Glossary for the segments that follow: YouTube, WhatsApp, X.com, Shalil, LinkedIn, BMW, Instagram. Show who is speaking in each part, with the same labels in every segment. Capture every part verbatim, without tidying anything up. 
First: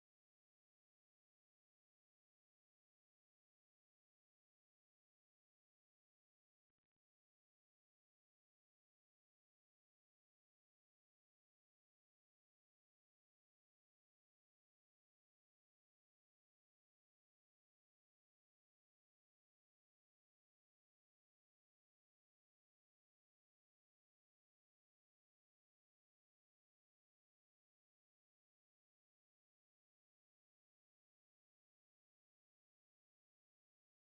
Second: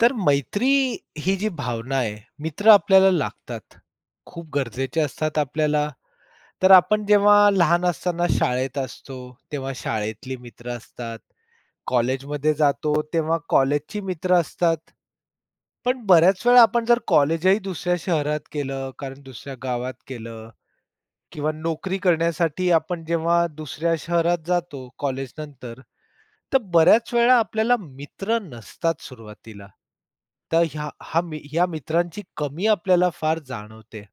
Speaker 1: तर मैत्री ही जी भावना आहे, मित्र आपल्याला लागतात. खूप गरजेचे असतात आपल्याला. तर आपण जेव्हा लहान असताना शाळेत असतो, तेव्हा शाळेतली मित्र असतात. कॉलेजमध्ये जातो, तेव्हा कॉलेजची मित्र असतात. पण बऱ्याच वेळा आपण जर कॉलेजही दुसऱ्या शहरात केलं, कारण दुसऱ्या गावात केलं किंवा नोकरी करण्यासाठी आपण जेव्हा दुसऱ्या शहरात जातो कॉलेजनंतर, तर बऱ्याच वेळा आपल्याला मित्र नसतात सुरुवातीला. तर ह्या हा मी ह्या मित्रांची कमी आपल्याला फार जाणवते.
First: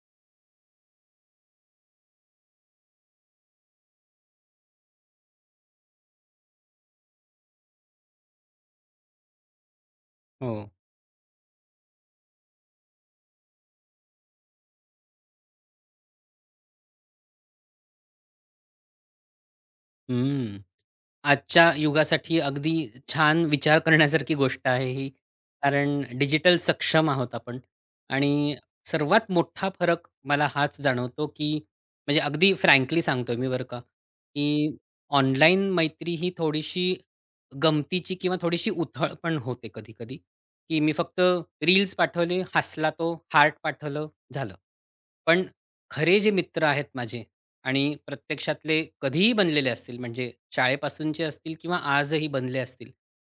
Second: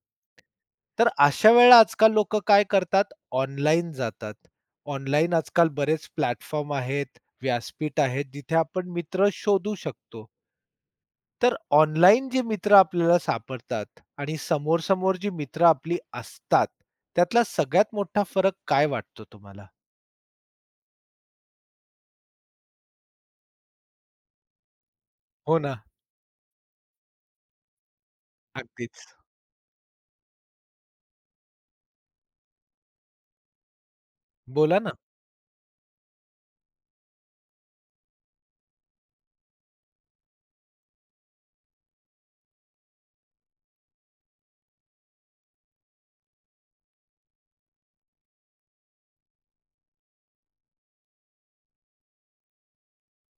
Speaker 1: तर अशा वेळेला आजकाल लोकं काय करतात, ऑनलाईन जातात. ऑनलाईन आजकाल बरेच प्लॅटफॉर्म आहेत, व्यासपीठ आहेत, जिथे आपण मित्र शोधू शकतो.
Speaker 2: हो.
Speaker 1: तर ऑनलाईन जे मित्र आपल्याला सापडतात आणि समोर-समोर जी मित्र आपली असतात, त्यातला सगळ्यात मोठा फरक काय वाटतो तुम्हाला?
Speaker 2: हं. आजच्या युगासाठी अगदी छान विचार करण्यासारखी गोष्ट आहे ही.
Speaker 1: हो ना,
Speaker 2: कारण डिजिटल सक्षम आहोत आपण आणि
Speaker 1: अगदीच.
Speaker 2: सर्वात मोठा फरक मला हाच जाणवतो, की म्हणजे अगदी फ्रँकली सांगतोय मी बरं का, की
Speaker 1: बोला ना.
Speaker 2: ऑनलाईन मैत्री ही थोडीशी गमतीची किंवा थोडीशी उथळ पण होते कधी-कधी, की मी फक्त रील्स पाठवले, हसला तो, हार्ट पाठवलं, झालं. पण खरे जे मित्र आहेत माझे आणि प्रत्यक्षातले कधीही बनलेले असतील म्हणजे शाळेपासूनचे असतील किंवा आजही बनले असतील,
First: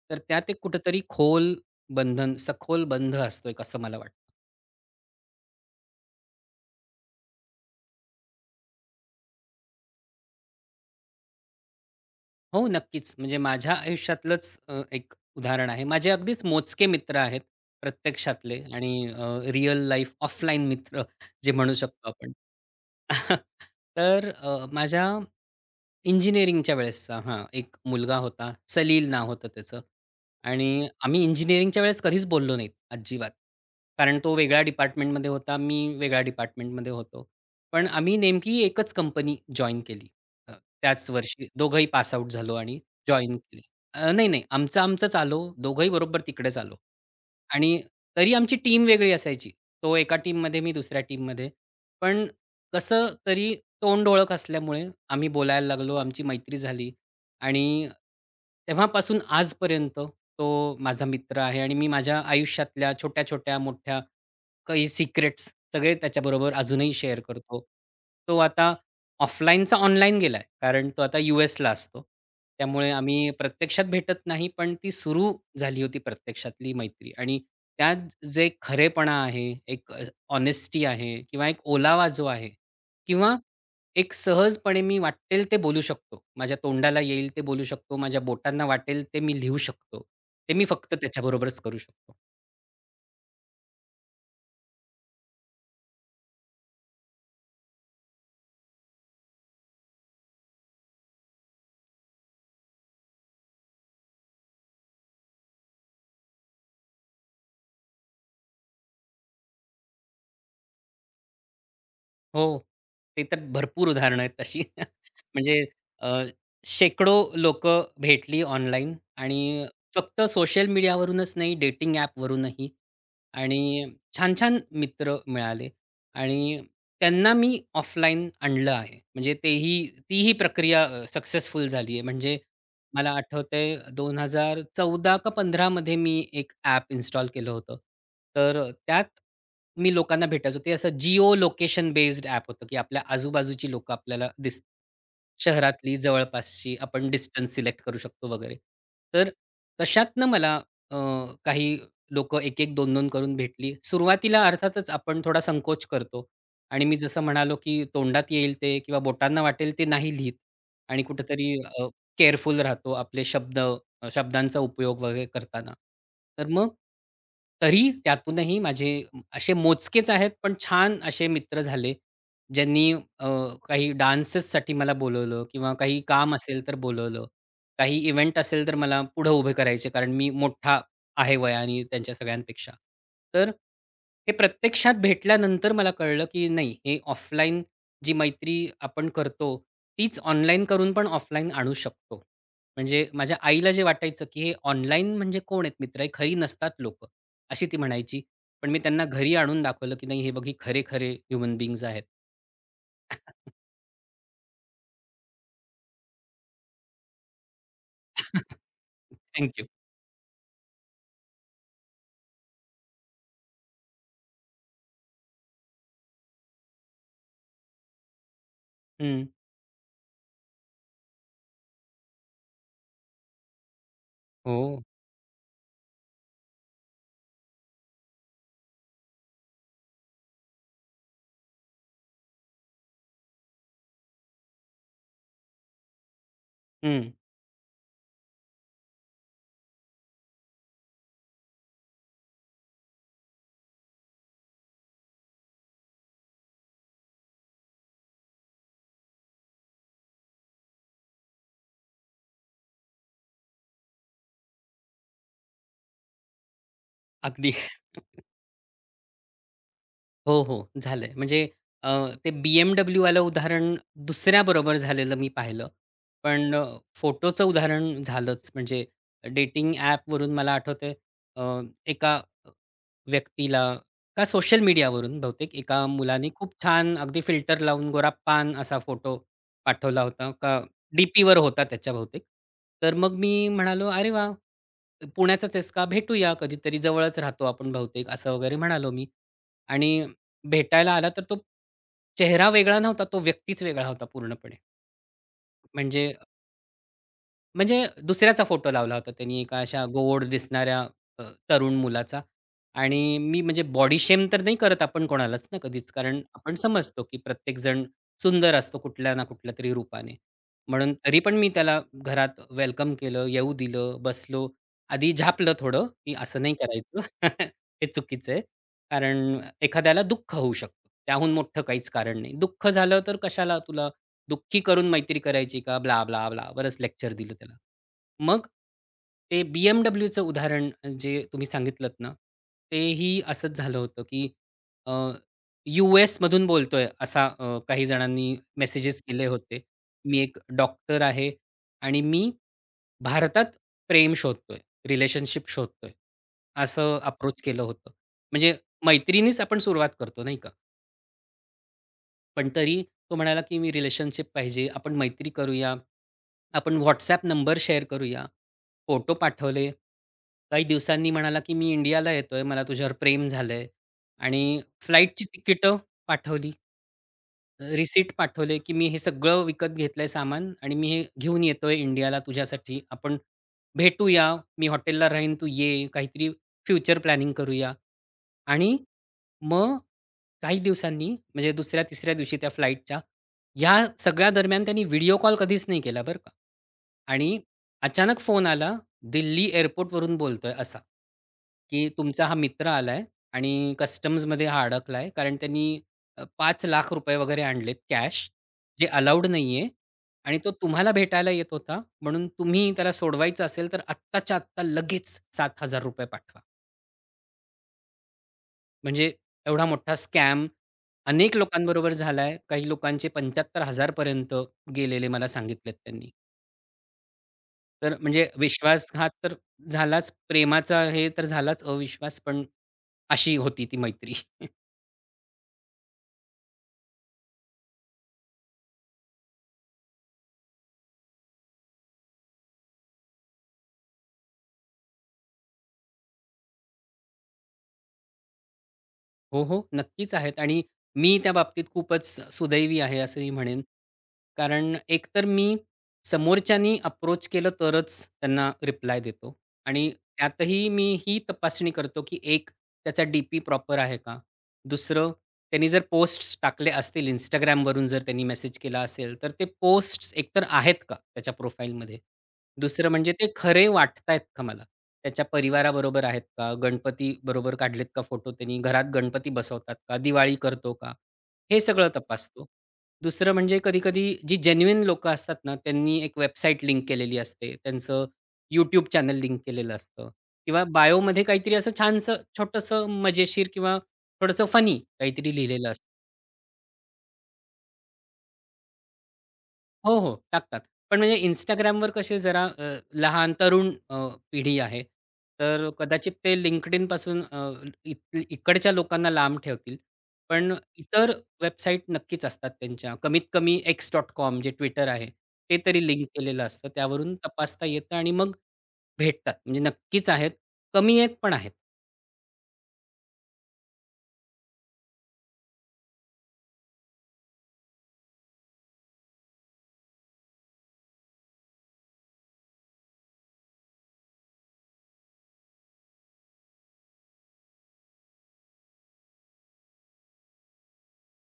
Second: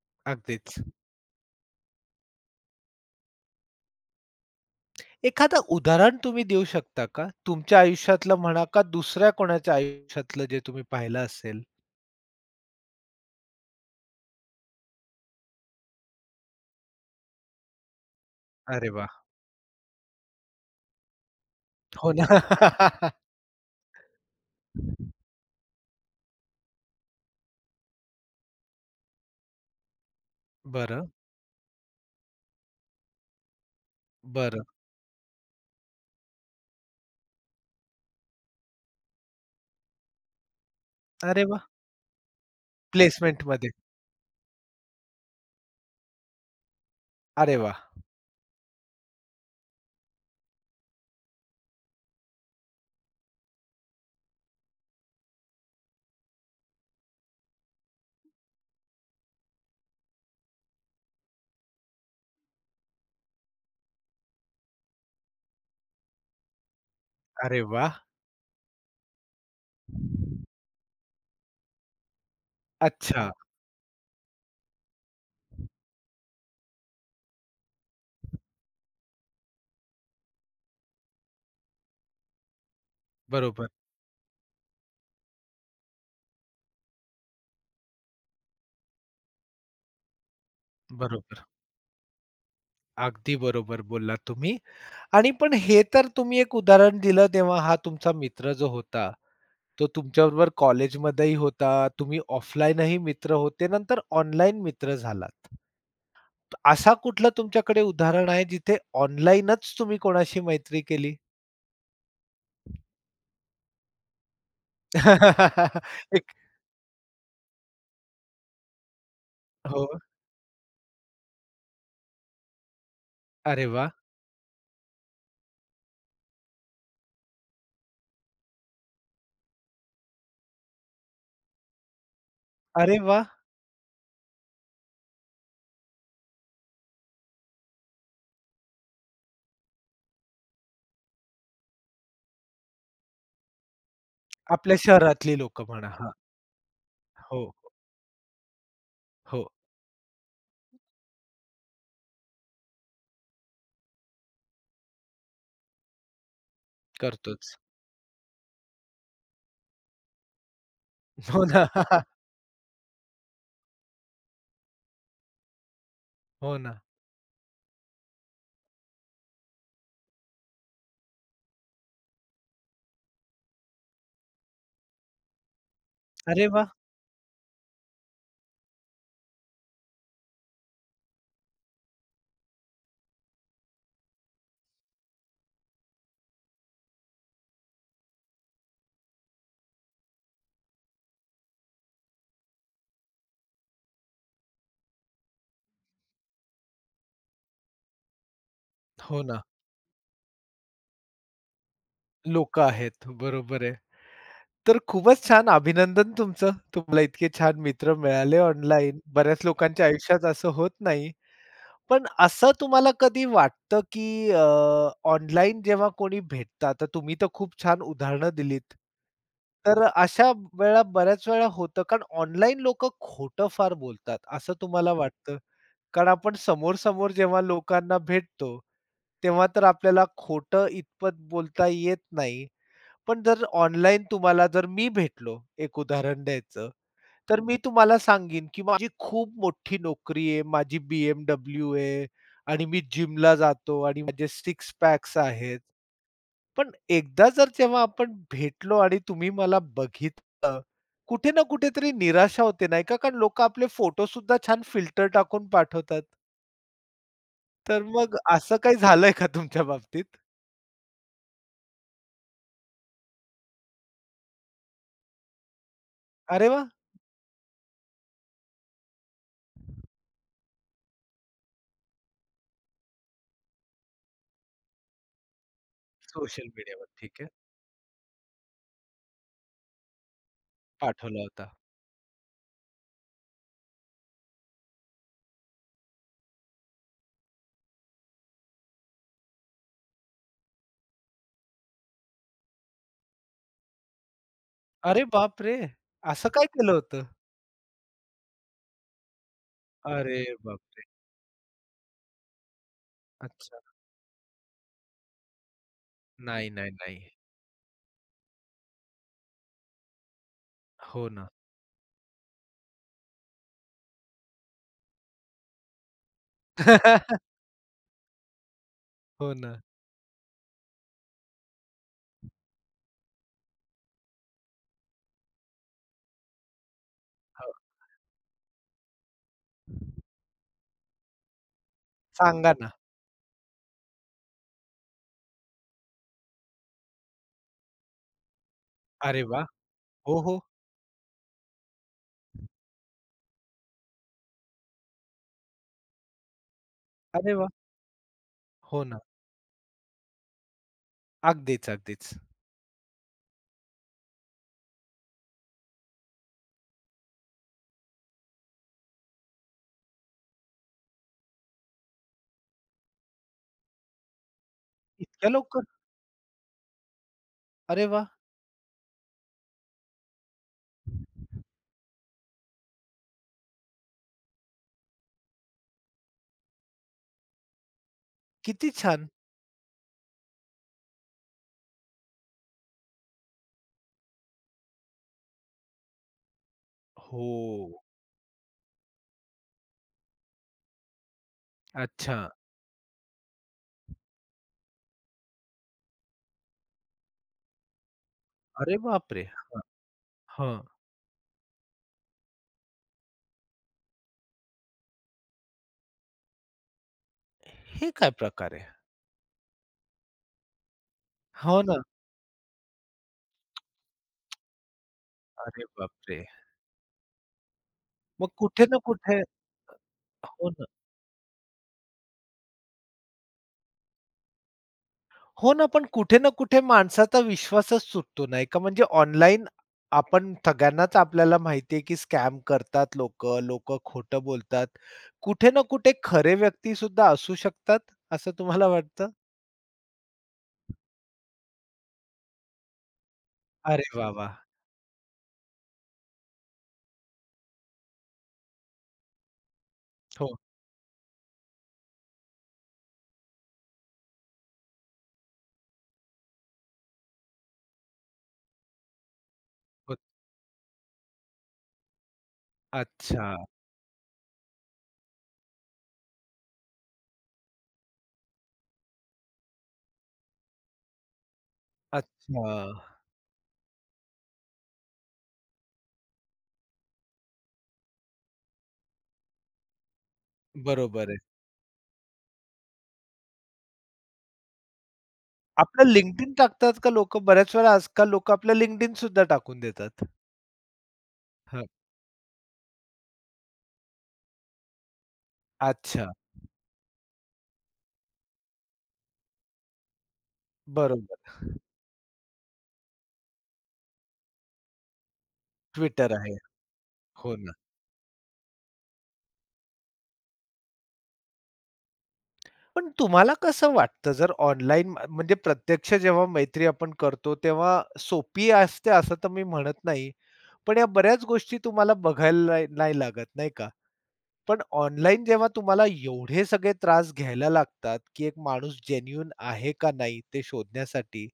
Speaker 2: तर त्यात एक
Speaker 1: अगदीच.
Speaker 2: कुठेतरी खोल बंधन, सखोल बंध असतो एक असं मला वाटतं.
Speaker 1: एखादं उदाहरण तुम्ही देऊ शकता का? तुमच्या आयुष्यातलं म्हणा का दुसऱ्या कोणाच्या आयुष्यातलं जे तुम्ही पाहिलं असेल?
Speaker 2: हो, नक्कीच. म्हणजे माझ्या आयुष्यातलंच अ, एक उदाहरण आहे. माझे अगदीच मोजके मित्र आहेत प्रत्यक्षातले
Speaker 1: अरे वा,
Speaker 2: आणि रिअल लाईफ ऑफलाईन मित्र जे म्हणू शकतो
Speaker 1: हो ना.
Speaker 2: आपण. तर अ, माझ्या इंजिनिअरिंगच्या वेळेसचा हां, एक मुलगा होता. सलील नाव होतं त्याचं आणि
Speaker 1: बरं,
Speaker 2: आम्ही इंजिनिअरिंगच्या वेळेस कधीच बोललो नाहीत अजिबात. कारण तो वेगळ्या
Speaker 1: बरं.
Speaker 2: डिपार्टमेंटमध्ये होता, मी वेगळ्या डिपार्टमेंटमध्ये होतो. पण आम्ही नेमकी एकच कंपनी जॉइन केली. अ, त्याच
Speaker 1: अरे
Speaker 2: वर्षी
Speaker 1: वाह!
Speaker 2: दोघंही पास आउट झालो आणि जॉइन केली.
Speaker 1: प्लेसमेंटमध्ये.
Speaker 2: अ, नाही, नाही. आमचं आमचंच आलो. दोघंही बरोबर तिकडेच आलो.
Speaker 1: अरे वा,
Speaker 2: आणि तरी आमची टीम वेगळी असायची. तो एका टीममध्ये, मी दुसऱ्या टीममध्ये. पण कसं तरी तोंड ओळख असल्यामुळे आम्ही बोलायला लागलो. आमची मैत्री झाली आणि तेव्हापासून आजपर्यंत तो माझा मित्र आहे आणि मी माझ्या आयुष्यातल्या छोट्या-छोट्या, मोठ्या काही सिक्रेट्स सगळे त्याच्याबरोबर अजूनही शेअर
Speaker 1: अरे
Speaker 2: करतो.
Speaker 1: वाह!
Speaker 2: तो आता ऑफलाईनचा ऑनलाईन गेलाय. कारण तो आता यू-एसला असतो. त्यामुळे
Speaker 1: अच्छा.
Speaker 2: आम्ही प्रत्यक्षात भेटत नाही, पण ती सुरू झाली होती प्रत्यक्षातली मैत्री आणि त्यात जे खरेपणा आहे, एक अ, हॉनेस्टी आहे किंवा एक ओलावा जो आहे किंवा
Speaker 1: बरोबर,
Speaker 2: एक सहजपणे मी वाटेल ते बोलू शकतो. माझ्या तोंडाला येईल ते बोलू शकतो. माझ्या बोटांना वाटेल ते मी लिहू शकतो. ते मी फक्त
Speaker 1: बरोबर.
Speaker 2: त्याच्याबरोबरच करू शकतो.
Speaker 1: अगदी बरोबर बोललात तुम्ही. आणि पण हे तर तुम्ही एक उदाहरण दिलं तेव्हा हा तुमचा मित्र जो होता, तो तुमच्याबरोबर कॉलेजमध्येही होता, तुम्ही ऑफलाईनही मित्र होते, नंतर ऑनलाईन मित्र झालात. असा कुठलं तुमच्याकडे उदाहरण आहे जिथे ऑनलाईनच तुम्ही कोणाशी मैत्री केली?
Speaker 2: हो. ते तर भरपूर उदाहरणं आहेत तशी. म्हणजे अ,
Speaker 1: एक
Speaker 2: शेकडो लोक भेटली ऑनलाईन आणि
Speaker 1: हो.
Speaker 2: फक्त सोशल मीडियावरूनच नाही, डेटिंग ॲपवरूनही. आणि
Speaker 1: अरे वाह!
Speaker 2: छान-छान मित्र मिळाले आणि त्यांना मी ऑफलाईन आणलं आहे. म्हणजे तेही तीही प्रक्रिया अ, सक्सेसफुल झाली आहे. म्हणजे
Speaker 1: अरे
Speaker 2: मला
Speaker 1: वाह!
Speaker 2: आठवतंय दोन हजार चौदा का पंधरा मी एक ॲप इन्स्टॉल केलं होतं. तर अ, त्यात मी लोकांना भेटायचो. ते असं जिओ लोकेशन बेस्ड ॲप होतं, की आपल्या आजूबाजूची लोकं आपल्याला दिसतात.
Speaker 1: आपल्या शहरातली लोकं म्हणा.
Speaker 2: शहरातली,
Speaker 1: हां.
Speaker 2: जवळपासची आपण
Speaker 1: हो,
Speaker 2: डिस्टन्स सिलेक्ट करू शकतो वगैरे. तर
Speaker 1: हो.
Speaker 2: तशातनं मला अ, काही लोक एक एक दोन दोन करून भेटली. सुरुवातीला अर्थातच आपण थोडा संकोच करतो आणि मी जसं
Speaker 1: करतोच.
Speaker 2: म्हणालो, की तोंडात येईल ते किंवा बोटांना वाटेल ते नाही लिहीत आणि
Speaker 1: हो
Speaker 2: कुठेतरी
Speaker 1: ना.
Speaker 2: अ, केअरफुल राहतो आपले शब्द अ, शब्दांचा उपयोग वगैरे करताना. तर
Speaker 1: हो
Speaker 2: मग
Speaker 1: ना.
Speaker 2: तरी त्यातूनही माझे असे मोजकेच आहेत, पण छान असे मित्र झाले, ज्यांनी अ, काही डान्सेससाठी मला बोलवलं किंवा काही काम
Speaker 1: अरे
Speaker 2: असेल
Speaker 1: वाह!
Speaker 2: तर बोलवलं. काही इव्हेंट असेल तर मला पुढं उभे करायचे कारण मी मोठा आहे वयाने त्यांच्या सगळ्यांपेक्षा. तर हे प्रत्यक्षात भेटल्यानंतर मला कळलं, की नाही हे ऑफलाईन जी मैत्री आपण करतो, तीच ऑनलाईन करून पण ऑफलाईन आणू शकतो. म्हणजे माझ्या आईला जे वाटायचं, की हे ऑनलाईन म्हणजे कोण आहेत मित्र? हे खरी नसतात लोक अशी ती म्हणायची. पण मी त्यांना
Speaker 1: हो
Speaker 2: घरी
Speaker 1: ना.
Speaker 2: आणून दाखवलं, की नाही हे बघ, हे खरे-खरे ह्युमन बीइंग्ज आहेत.
Speaker 1: लोकं आहेत. बरोबर आहे. तर खूपच छान अभिनंदन तुमचं. तुम्हाला इतके छान मित्र मिळाले ऑनलाईन. बऱ्याच
Speaker 2: थँक
Speaker 1: लोकांच्या आयुष्यात असं होत नाही. पण असं तुम्हाला कधी वाटतं, की अ, ऑनलाईन जेव्हा कोणी भेटतं, आता तुम्ही तर खूप छान उदाहरणं दिलीत. तर अशा वेळा बऱ्याच वेळा होतं, कारण ऑनलाईन लोकं खोटं फार बोलतात, असं
Speaker 2: हो.
Speaker 1: तुम्हाला वाटतं? कारण आपण समोर-समोर जेव्हा लोकांना भेटतो, तेव्हा तर आपल्याला खोटं इतपत बोलता येत नाही. पण जर ऑनलाईन तुम्हाला जर मी भेटलो, एक उदाहरण द्यायचं,
Speaker 2: हं.
Speaker 1: तर मी तुम्हाला सांगीन, की माझी खूप मोठी नोकरी आहे, माझी बी एम डब्ल्यू आहे आणि मी जिमला जातो आणि माझे सिक्स पॅक्स आहेत. पण एकदा जर जेव्हा आपण भेटलो आणि तुम्ही मला बघितलं, कुठे ना कुठेतरी निराशा होते नाही का? कारण लोकं आपले फोटो सुद्धा छान फिल्टर टाकून पाठवतात.
Speaker 2: अगदी.
Speaker 1: तर मग असं काही झालंय का तुमच्या बाबतीत?
Speaker 2: हो, हो. झालंय. म्हणजे अ, ते BMWवालं उदाहरण दुसऱ्याबरोबर झालेलं मी पाहिलं.
Speaker 1: "अरे
Speaker 2: पण
Speaker 1: वाह!
Speaker 2: अ, फोटोचं उदाहरण झालंच. म्हणजे डेटिंग ॲपवरून मला आठवतंय अ, एका व्यक्तीला का सोशल मीडियावरून बहुतेक एका मुलाने
Speaker 1: सोशल
Speaker 2: खूप
Speaker 1: मीडियावर
Speaker 2: छान अगदी
Speaker 1: ठीक आहे,
Speaker 2: फिल्टर लावून गोरापान असा फोटो पाठवला होता. का
Speaker 1: पाठवला
Speaker 2: डीपीवर
Speaker 1: होता."
Speaker 2: होता त्याच्या बहुतेक. तर मग मी म्हणालो, "अरे वाह! पुण्याचाच आहेस का? भेटूया कधीतरी जवळच राहतो आपण बहुतेक" असं वगैरे म्हणालो मी. आणि भेटायला आला तर तो चेहरा वेगळा नव्हता, तो व्यक्तीच वेगळा होता पूर्णपणे.
Speaker 1: "अरे बापरे!
Speaker 2: म्हणजे
Speaker 1: असं काय केलं होतं?"
Speaker 2: म्हणजे दुसऱ्याचा फोटो लावला होता त्यांनी एका अशा
Speaker 1: "अरे
Speaker 2: गोड दिसणाऱ्या
Speaker 1: बापरे!
Speaker 2: अ, तरुण मुलाचा आणि मी
Speaker 1: अच्छा."
Speaker 2: म्हणजे बॉडी शेम तर नाही करत आपण कोणालाच ना कधीच, कारण
Speaker 1: नाही,
Speaker 2: आपण
Speaker 1: नाही, नाही.
Speaker 2: समजतो की प्रत्येक जण सुंदर असतो कुठल्या ना कुठल्यातरी रूपाने. म्हणून
Speaker 1: हो
Speaker 2: तरी
Speaker 1: ना.
Speaker 2: पण मी त्याला घरात वेलकम केलं, येऊ दिलं, बसलो. आधी झापलं थोडं, की असं नाही करायचं. हे चुकीचं आहे.
Speaker 1: हो
Speaker 2: कारण
Speaker 1: ना.
Speaker 2: एखाद्याला दुःख होऊ शकतं. त्याहून मोठं काहीच कारण नाही. दुःख झालं तर कशाला तुला दुःखी करून मैत्री करायची का? Blah, blah, blah. बरंच लेक्चर दिलं
Speaker 1: हो.
Speaker 2: त्याला. मग ते BMWचं उदाहरण जे तुम्ही सांगितलत ना,
Speaker 1: सांगा ना.
Speaker 2: तेही असंच झालं होतं, की अ, यू-एसमधून बोलतोय असा अ, काही जणांनी मेसेजेस
Speaker 1: अरे
Speaker 2: केले
Speaker 1: वाह!
Speaker 2: होते. मी
Speaker 1: हो,
Speaker 2: एक
Speaker 1: हो.
Speaker 2: डॉक्टर आहे आणि मी भारतात प्रेम शोधतोय, रिलेशनशिप शोधतोय, असं
Speaker 1: अरे
Speaker 2: अप्रोच
Speaker 1: वाह!
Speaker 2: केलं होतं. म्हणजे
Speaker 1: हो ना.
Speaker 2: मैत्रीनीच आपण सुरुवात करतो नाही का?
Speaker 1: अगदीच, अगदीच.
Speaker 2: पण तरी तो म्हणाला, की "मी रिलेशनशिप पाहिजे, आपण मैत्री करूया, आपण WhatsApp नंबर शेअर करूया." फोटो पाठवले. काही दिवसांनी म्हणाला, की "मी इंडियाला येतोय, मला तुझ्यावर प्रेम झालंय" आणि फ्लाइटची
Speaker 1: इतक्या लवकर?
Speaker 2: तिकिटं पाठवली.
Speaker 1: अरे वाह!
Speaker 2: रिसिट पाठवले, की मी हे सगळं विकत घेतलंय सामान आणि मी हे घेऊन येतोय इंडियाला तुझ्यासाठी. आपण भेटूया. मी हॉटेलला राहीन, तू ये. काहीतरी फ्युचर प्लॅनिंग करूया.
Speaker 1: किती
Speaker 2: आणि
Speaker 1: छान.
Speaker 2: मग काही दिवसांनी म्हणजे दुसऱ्या-तिसऱ्या दिवशी त्या फ्लाइटच्या, या सगळ्या दरम्यान त्यांनी व्हिडिओ कॉल कधीच नाही केला बरं का.
Speaker 1: हो.
Speaker 2: आणि अचानक फोन आला, दिल्ली एअरपोर्टवरून बोलतोय असा, की
Speaker 1: अच्छा.
Speaker 2: तुमचा हा मित्र आलाय आणि कस्टम्समध्ये हा अडकलाय कारण त्यांनी अ, पाच लाख रुपये वगैरे आणलेत कॅश,
Speaker 1: अरे
Speaker 2: जे
Speaker 1: बापरे!
Speaker 2: अलाउड
Speaker 1: हां,
Speaker 2: नाहीये आणि तो
Speaker 1: हां.
Speaker 2: तुम्हाला भेटायला येत होता, म्हणून तुम्ही त्याला सोडवायचं असेल, तर आत्ताच्या आत्ता लगेच ₹सात हजार रुपये पाठवा.
Speaker 1: हे काय प्रकार आहे?
Speaker 2: म्हणजे एवढा मोठा स्कॅम अनेक
Speaker 1: हो ना.
Speaker 2: लोकांबरोबर झालाय. काही लोकांचे पंच्याहत्तर हजार पर्यंत गेलेले मला
Speaker 1: अरे
Speaker 2: सांगितलेत त्यांनी.
Speaker 1: बापरे!
Speaker 2: तर म्हणजे
Speaker 1: मग कुठे ना
Speaker 2: विश्वासघात
Speaker 1: कुठे
Speaker 2: तर झालाच,
Speaker 1: हो ना.
Speaker 2: प्रेमाचा हे तर झालाच अविश्वास, पण अशी होती ती मैत्री.
Speaker 1: हो ना, पण कुठे ना कुठे माणसाचा विश्वासच सुटतो नाही का? म्हणजे ऑनलाईन आपण सगळ्यांनाच आपल्याला माहिती आहे, की स्कॅम करतात लोकं, लोकं खोटं बोलतात. कुठे ना कुठे खरे व्यक्ती व्यक्तीसुद्धा असू शकतात, असं तुम्हाला वाटतं?
Speaker 2: हो, हो. नक्कीच आहेत आणि मी त्या बाबतीत खूपच सुदैवी आहे असं मी म्हणेन.
Speaker 1: अरे वाह, वाह!
Speaker 2: कारण एकतर मी समोरच्यानी अप्रोच केलं तरच त्यांना रिप्लाय देतो आणि
Speaker 1: हो,
Speaker 2: त्यातही मी ही तपासणी करतो, की एक त्याचा डी-पी प्रॉपर आहे का? दुसरं त्यांनी जर पोस्ट टाकले असतील Instagramवरून जर त्यांनी मेसेज केला असेल, तर ते
Speaker 1: हो.
Speaker 2: पोस्ट एकतर आहेत का त्याच्या प्रोफाईलमध्ये? दुसरं म्हणजे ते
Speaker 1: अच्छा,
Speaker 2: खरे वाटतायत का मला? त्याच्या परिवाराबरोबर आहेत का? गणपतीबरोबर काढलेत का फोटो त्यांनी? घरात गणपती बसवतात का? दिवाळी करतो का? हे सगळं तपासतो.
Speaker 1: अच्छा.
Speaker 2: दुसरं म्हणजे कधी-कधी जी जेन्युइन लोकं असतात ना, त्यांनी एक वेबसाईट लिंक केलेली असते. त्यांचं YouTube चॅनल लिंक केलेलं असतं किंवा
Speaker 1: बरोबर आहे.
Speaker 2: बायोमध्ये काहीतरी असं छानसं छोटंसं मजेशीर किंवा थोडंसं फनी काहीतरी लिहिलेलं असतं.
Speaker 1: आपलं LinkedIn टाकतात का लोकं? बऱ्याच वेळा आजकाल लोकं आपलं LinkedIn सुद्धा टाकून
Speaker 2: हो,
Speaker 1: देतात.
Speaker 2: हो. टाकतात. पण म्हणजे
Speaker 1: हं.
Speaker 2: Instagramवर कसे जरा अ, लहान तरुण अ, पिढी आहे. तर
Speaker 1: अच्छा.
Speaker 2: कदाचित ते LinkedIn पासून अ, इथ इकडच्या लोकांना लांब ठेवतील. पण इतर
Speaker 1: बरोबर.
Speaker 2: वेबसाईट नक्कीच असतात त्यांच्या. कमीत कमी एक्स डॉट कॉम जे ट्विटर आहे, ते तरी लिंक
Speaker 1: Twitter आहे.
Speaker 2: केलेलं असतं. त्यावरून
Speaker 1: हो ना.
Speaker 2: तपासता येतं आणि मग भेटतात. म्हणजे नक्कीच आहेत. कमी एक पण आहेत.
Speaker 1: पण तुम्हाला कसं वाटतं जर ऑनलाईन म्हणजे प्रत्यक्ष जेव्हा मैत्री आपण करतो तेव्हा सोपी असते असं तर मी म्हणत नाही. पण या बऱ्याच गोष्टी तुम्हाला बघायला नाही नाही लागत नाही का? पण ऑनलाईन जेव्हा तुम्हाला एवढे सगळे त्रास घ्यायला लागतात, की एक माणूस जेन्युइन आहे का नाही ते शोधण्यासाठी,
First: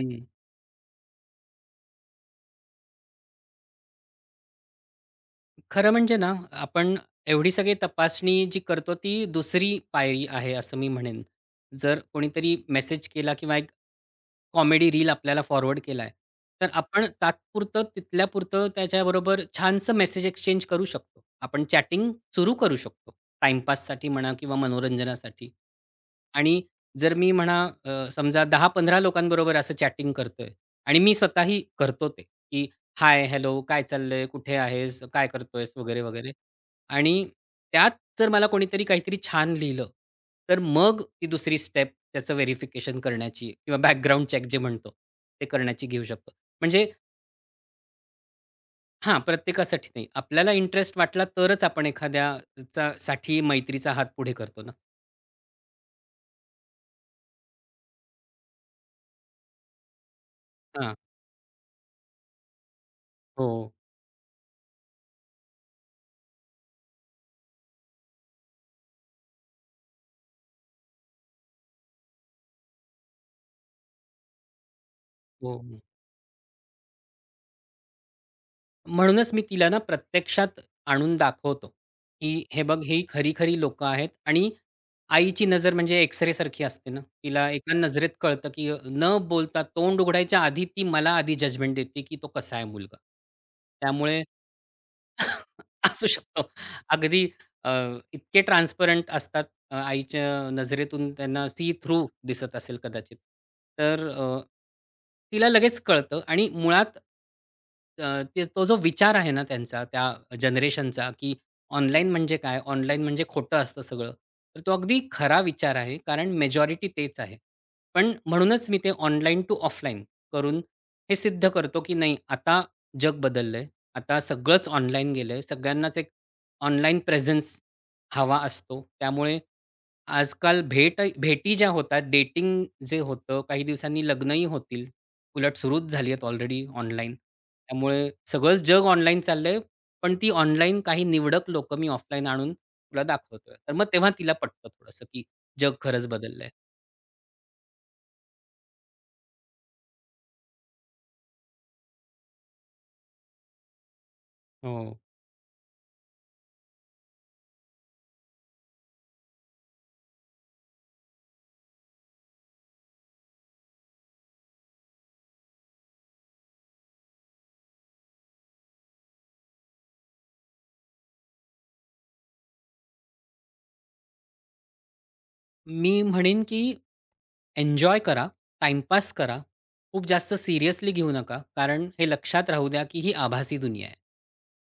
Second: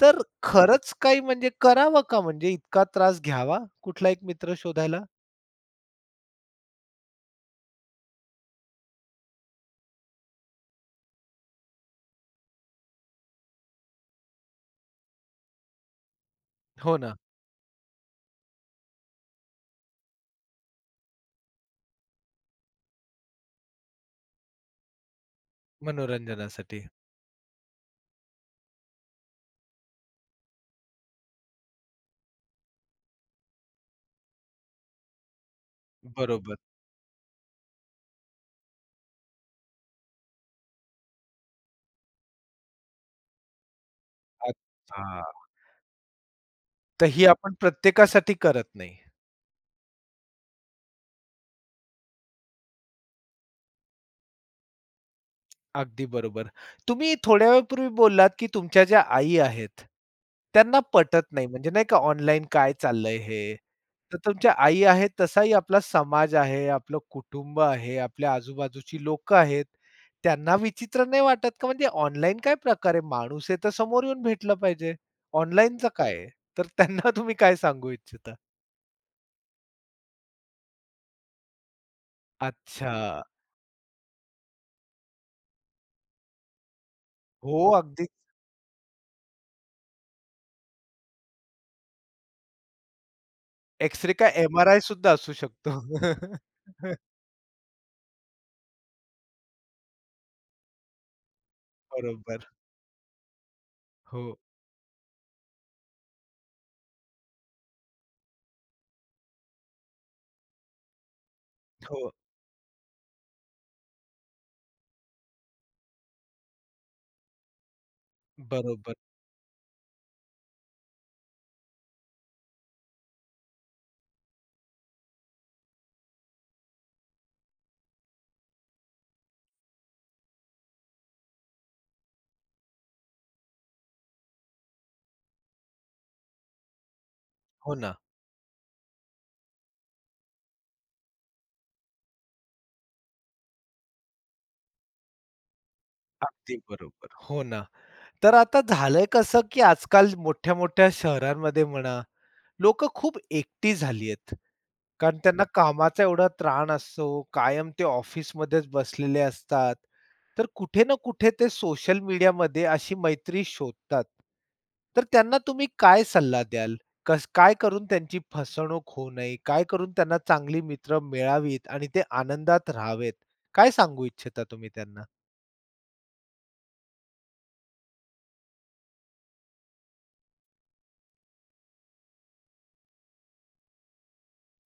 Speaker 1: तर खरंच काही म्हणजे करावं का म्हणजे इतका त्रास घ्यावा कुठला एक मित्र शोधायला?
Speaker 2: खरं म्हणजे ना, आपण एवढी सगळी तपासणी जी करतो ती दुसरी पायरी आहे, असं मी म्हणेन. जर कोणीतरी मेसेज केला किंवा एक कॉमेडी रील आपल्याला फॉरवर्ड केलाय. तर हं.
Speaker 1: हो
Speaker 2: आपण
Speaker 1: ना,
Speaker 2: तात्पुरतं तिथल्यापुरतं त्याच्याबरोबर छानसं मेसेज एक्सचेंज करू शकतो. आपण चॅटिंग सुरू करू शकतो. टाईमपाससाठी म्हणा किंवा मनोरंजनासाठी. आणि
Speaker 1: मनोरंजनासाठी.
Speaker 2: जर मी म्हणा अ, समजा दहा पंधरा लोकांबरोबर असं चॅटिंग करतोय आणि मी स्वतःही करतो ते, की हाय, हॅलो, काय चाललंय? कुठे आहेस? काय करतोयस? वगैरे, वगैरे.
Speaker 1: बरोबर.
Speaker 2: आणि त्यात जर मला कोणीतरी काहीतरी छान लिहिलं, तर मग ती दुसरी स्टेप त्याचं व्हेरिफिकेशन करण्याची किंवा बॅकग्राऊंड चेक जे म्हणतो,
Speaker 1: अच्छा.
Speaker 2: ते करण्याची घेऊ शकतो. म्हणजे
Speaker 1: तर ही आपण प्रत्येकासाठी करत नाही.
Speaker 2: हां, प्रत्येकासाठी नाही. आपल्याला इंटरेस्ट वाटला तरच आपण एखाद्याचा साठी मैत्रीचा हात पुढे करतो ना.
Speaker 1: अगदी बरोबर. तुम्ही थोड्या वेळापूर्वी बोललात, की तुमच्या ज्या आई आहेत, त्यांना
Speaker 2: हां.
Speaker 1: पटत नाही म्हणजे नाही का ऑनलाईन काय चाललंय
Speaker 2: हो,
Speaker 1: हे. तर तुमच्या आई आहेत, तसाही आपला समाज आहे, आपलं कुटुंब आहे, आपल्या आजूबाजूची लोकं आहेत. त्यांना विचित्र नाही वाटत का? म्हणजे ऑनलाईन काय प्रकार माणूस आहे तर समोर येऊन भेटलं पाहिजे.
Speaker 2: हो.
Speaker 1: ऑनलाईनचं काय आहे? तर त्यांना तुम्ही काय सांगू इच्छिता?
Speaker 2: म्हणूनच मी तिला ना प्रत्यक्षात आणून दाखवतो, की हे बघ
Speaker 1: अच्छा.
Speaker 2: ही खरी-खरी लोकं आहेत आणि आईची नजर म्हणजे एक्स-रे सारखी असते ना. तिला
Speaker 1: हो,
Speaker 2: एका
Speaker 1: अगदी.
Speaker 2: नजरेत कळतं, की न बोलता तोंड उघडायच्या आधी ती मला आधी जजमेंट देते, की तो कसा आहे मुलगा.
Speaker 1: एक्स
Speaker 2: त्यामुळे
Speaker 1: काय एम-आर-आय सुद्धा असू
Speaker 2: असू
Speaker 1: शकतो.
Speaker 2: शकतो. अगदी अ, इतके ट्रान्सपरंट असतात अ, आईच्या नजरेतून त्यांना सी थ्रू
Speaker 1: बरोबर.
Speaker 2: दिसत असेल कदाचित. तर अ,
Speaker 1: हो,
Speaker 2: तिला लगेच कळतं आणि मुळात अ, ते तो जो विचार आहे ना त्यांचा त्या जनरेशनचा, की
Speaker 1: हो.
Speaker 2: ऑनलाईन म्हणजे काय? ऑनलाईन म्हणजे खोटं असतं सगळं. तर तो अगदी खरा विचार आहे कारण मेजॉरिटी तेच आहे. पण म्हणूनच मी ते
Speaker 1: बरोबर.
Speaker 2: ऑनलाईन टू ऑफलाईन करून हे सिद्ध करतो, की नाही आता जग बदललंय. आता सगळंच ऑनलाईन गेलंय. सगळ्यांनाच एक ऑनलाईन प्रेझेन्स हवा असतो. त्यामुळे आजकाल भेट भेटी ज्या होतात, डेटिंग जे होतं, काही दिवसांनी लग्नही होतील. उलट सुरूच झाली आहेत ऑलरेडी ऑनलाईन.
Speaker 1: हो ना.
Speaker 2: त्यामुळे सगळंच जग ऑनलाईन चाललंय. पण ती ऑनलाईन काही निवडक लोक मी ऑफलाईन आणून तुला दाखवतोय. तर मग तेव्हा तिला पटतं थोडंसं, की जग खरंच बदललंय.
Speaker 1: अगदी बरोबर. हो ना. तर आता झालंय कसं, की आजकाल मोठ्या-मोठ्या शहरांमध्ये म्हणा, लोकं खूप एकटी झाली आहेत.
Speaker 2: हो.
Speaker 1: कारण त्यांना कामाचा एवढा ताण असतो, कायम ते ऑफिसमध्येच बसलेले असतात. तर कुठे ना कुठे ते सोशल मीडियामध्ये अशी मैत्री शोधतात. तर त्यांना तुम्ही काय सल्ला द्याल? कस काय करून त्यांची फसवणूक होऊ नये? काय करून त्यांना चांगली मित्र मिळावीत आणि ते आनंदात राहावेत? काय सांगू इच्छिता तुम्ही त्यांना?
Speaker 2: मी म्हणेन की एन्जॉय करा, टाईमपास करा. खूप जास्त सीरियसली घेऊ नका. कारण हे लक्षात राहू द्या, की ही आभासी दुनिया आहे.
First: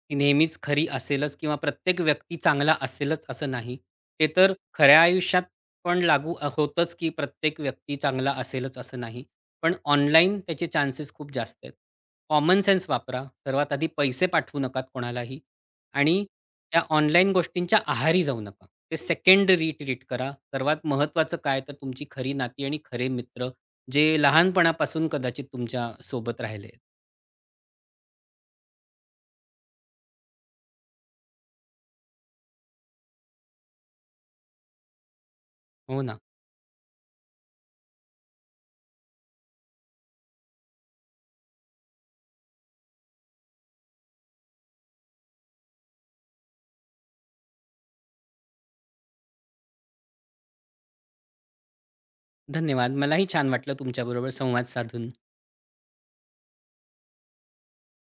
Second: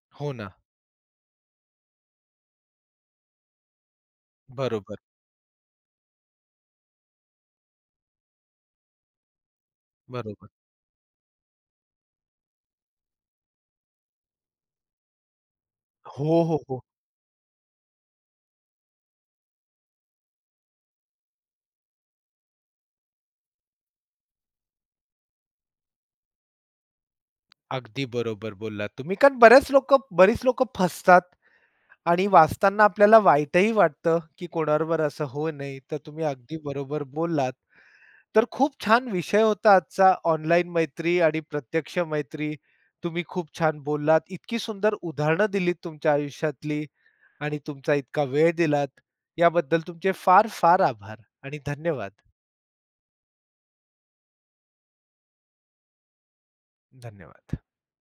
Speaker 2: ही
Speaker 1: हो ना.
Speaker 2: नेहमीच खरी असेलच किंवा प्रत्येक व्यक्ती चांगला असेलच असं नाही. ते तर
Speaker 1: बरोबर,
Speaker 2: खऱ्या आयुष्यात पण लागू अ, होतंच की प्रत्येक व्यक्ती चांगला असेलच असं नाही. पण ऑनलाईन
Speaker 1: बरोबर.
Speaker 2: त्याचे चान्सेस खूप जास्त आहेत. कॉमन सेन्स वापरा. सर्वात आधी पैसे पाठवू नका कोणालाही. आणि
Speaker 1: हो, हो, हो.
Speaker 2: त्या ऑनलाईन गोष्टींच्या आहारी जाऊ नका. ते सेकंडरी ट्रीट करा. सर्वात महत्त्वाचं काय तर तुमची खरी नाती आणि खरे मित्र, जे लहानपणापासून कदाचित तुमच्या सोबत राहिले.
Speaker 1: अगदी बरोबर बोललात तुम्ही. कारण बरेच लोकं बरीच लोकं फसतात आणि वाचताना आपल्याला वाईटही वाटतं, की कोणाबरोबर असं होऊ नये. तर
Speaker 2: हो ना.
Speaker 1: तुम्ही अगदी बरोबर बोललात. तर खूप छान विषय होता आजचा ऑनलाईन मैत्री आणि प्रत्यक्ष मैत्री. तुम्ही खूप छान बोललात. इतकी सुंदर उदाहरणं दिलीत तुमच्या आयुष्यातली आणि तुमचा इतका वेळ दिलात. याबद्दल तुमचे फार, फार आभार आणि धन्यवाद.
Speaker 2: धन्यवाद. मलाही छान वाटलं तुमच्याबरोबर संवाद साधून.
Speaker 1: धन्यवाद.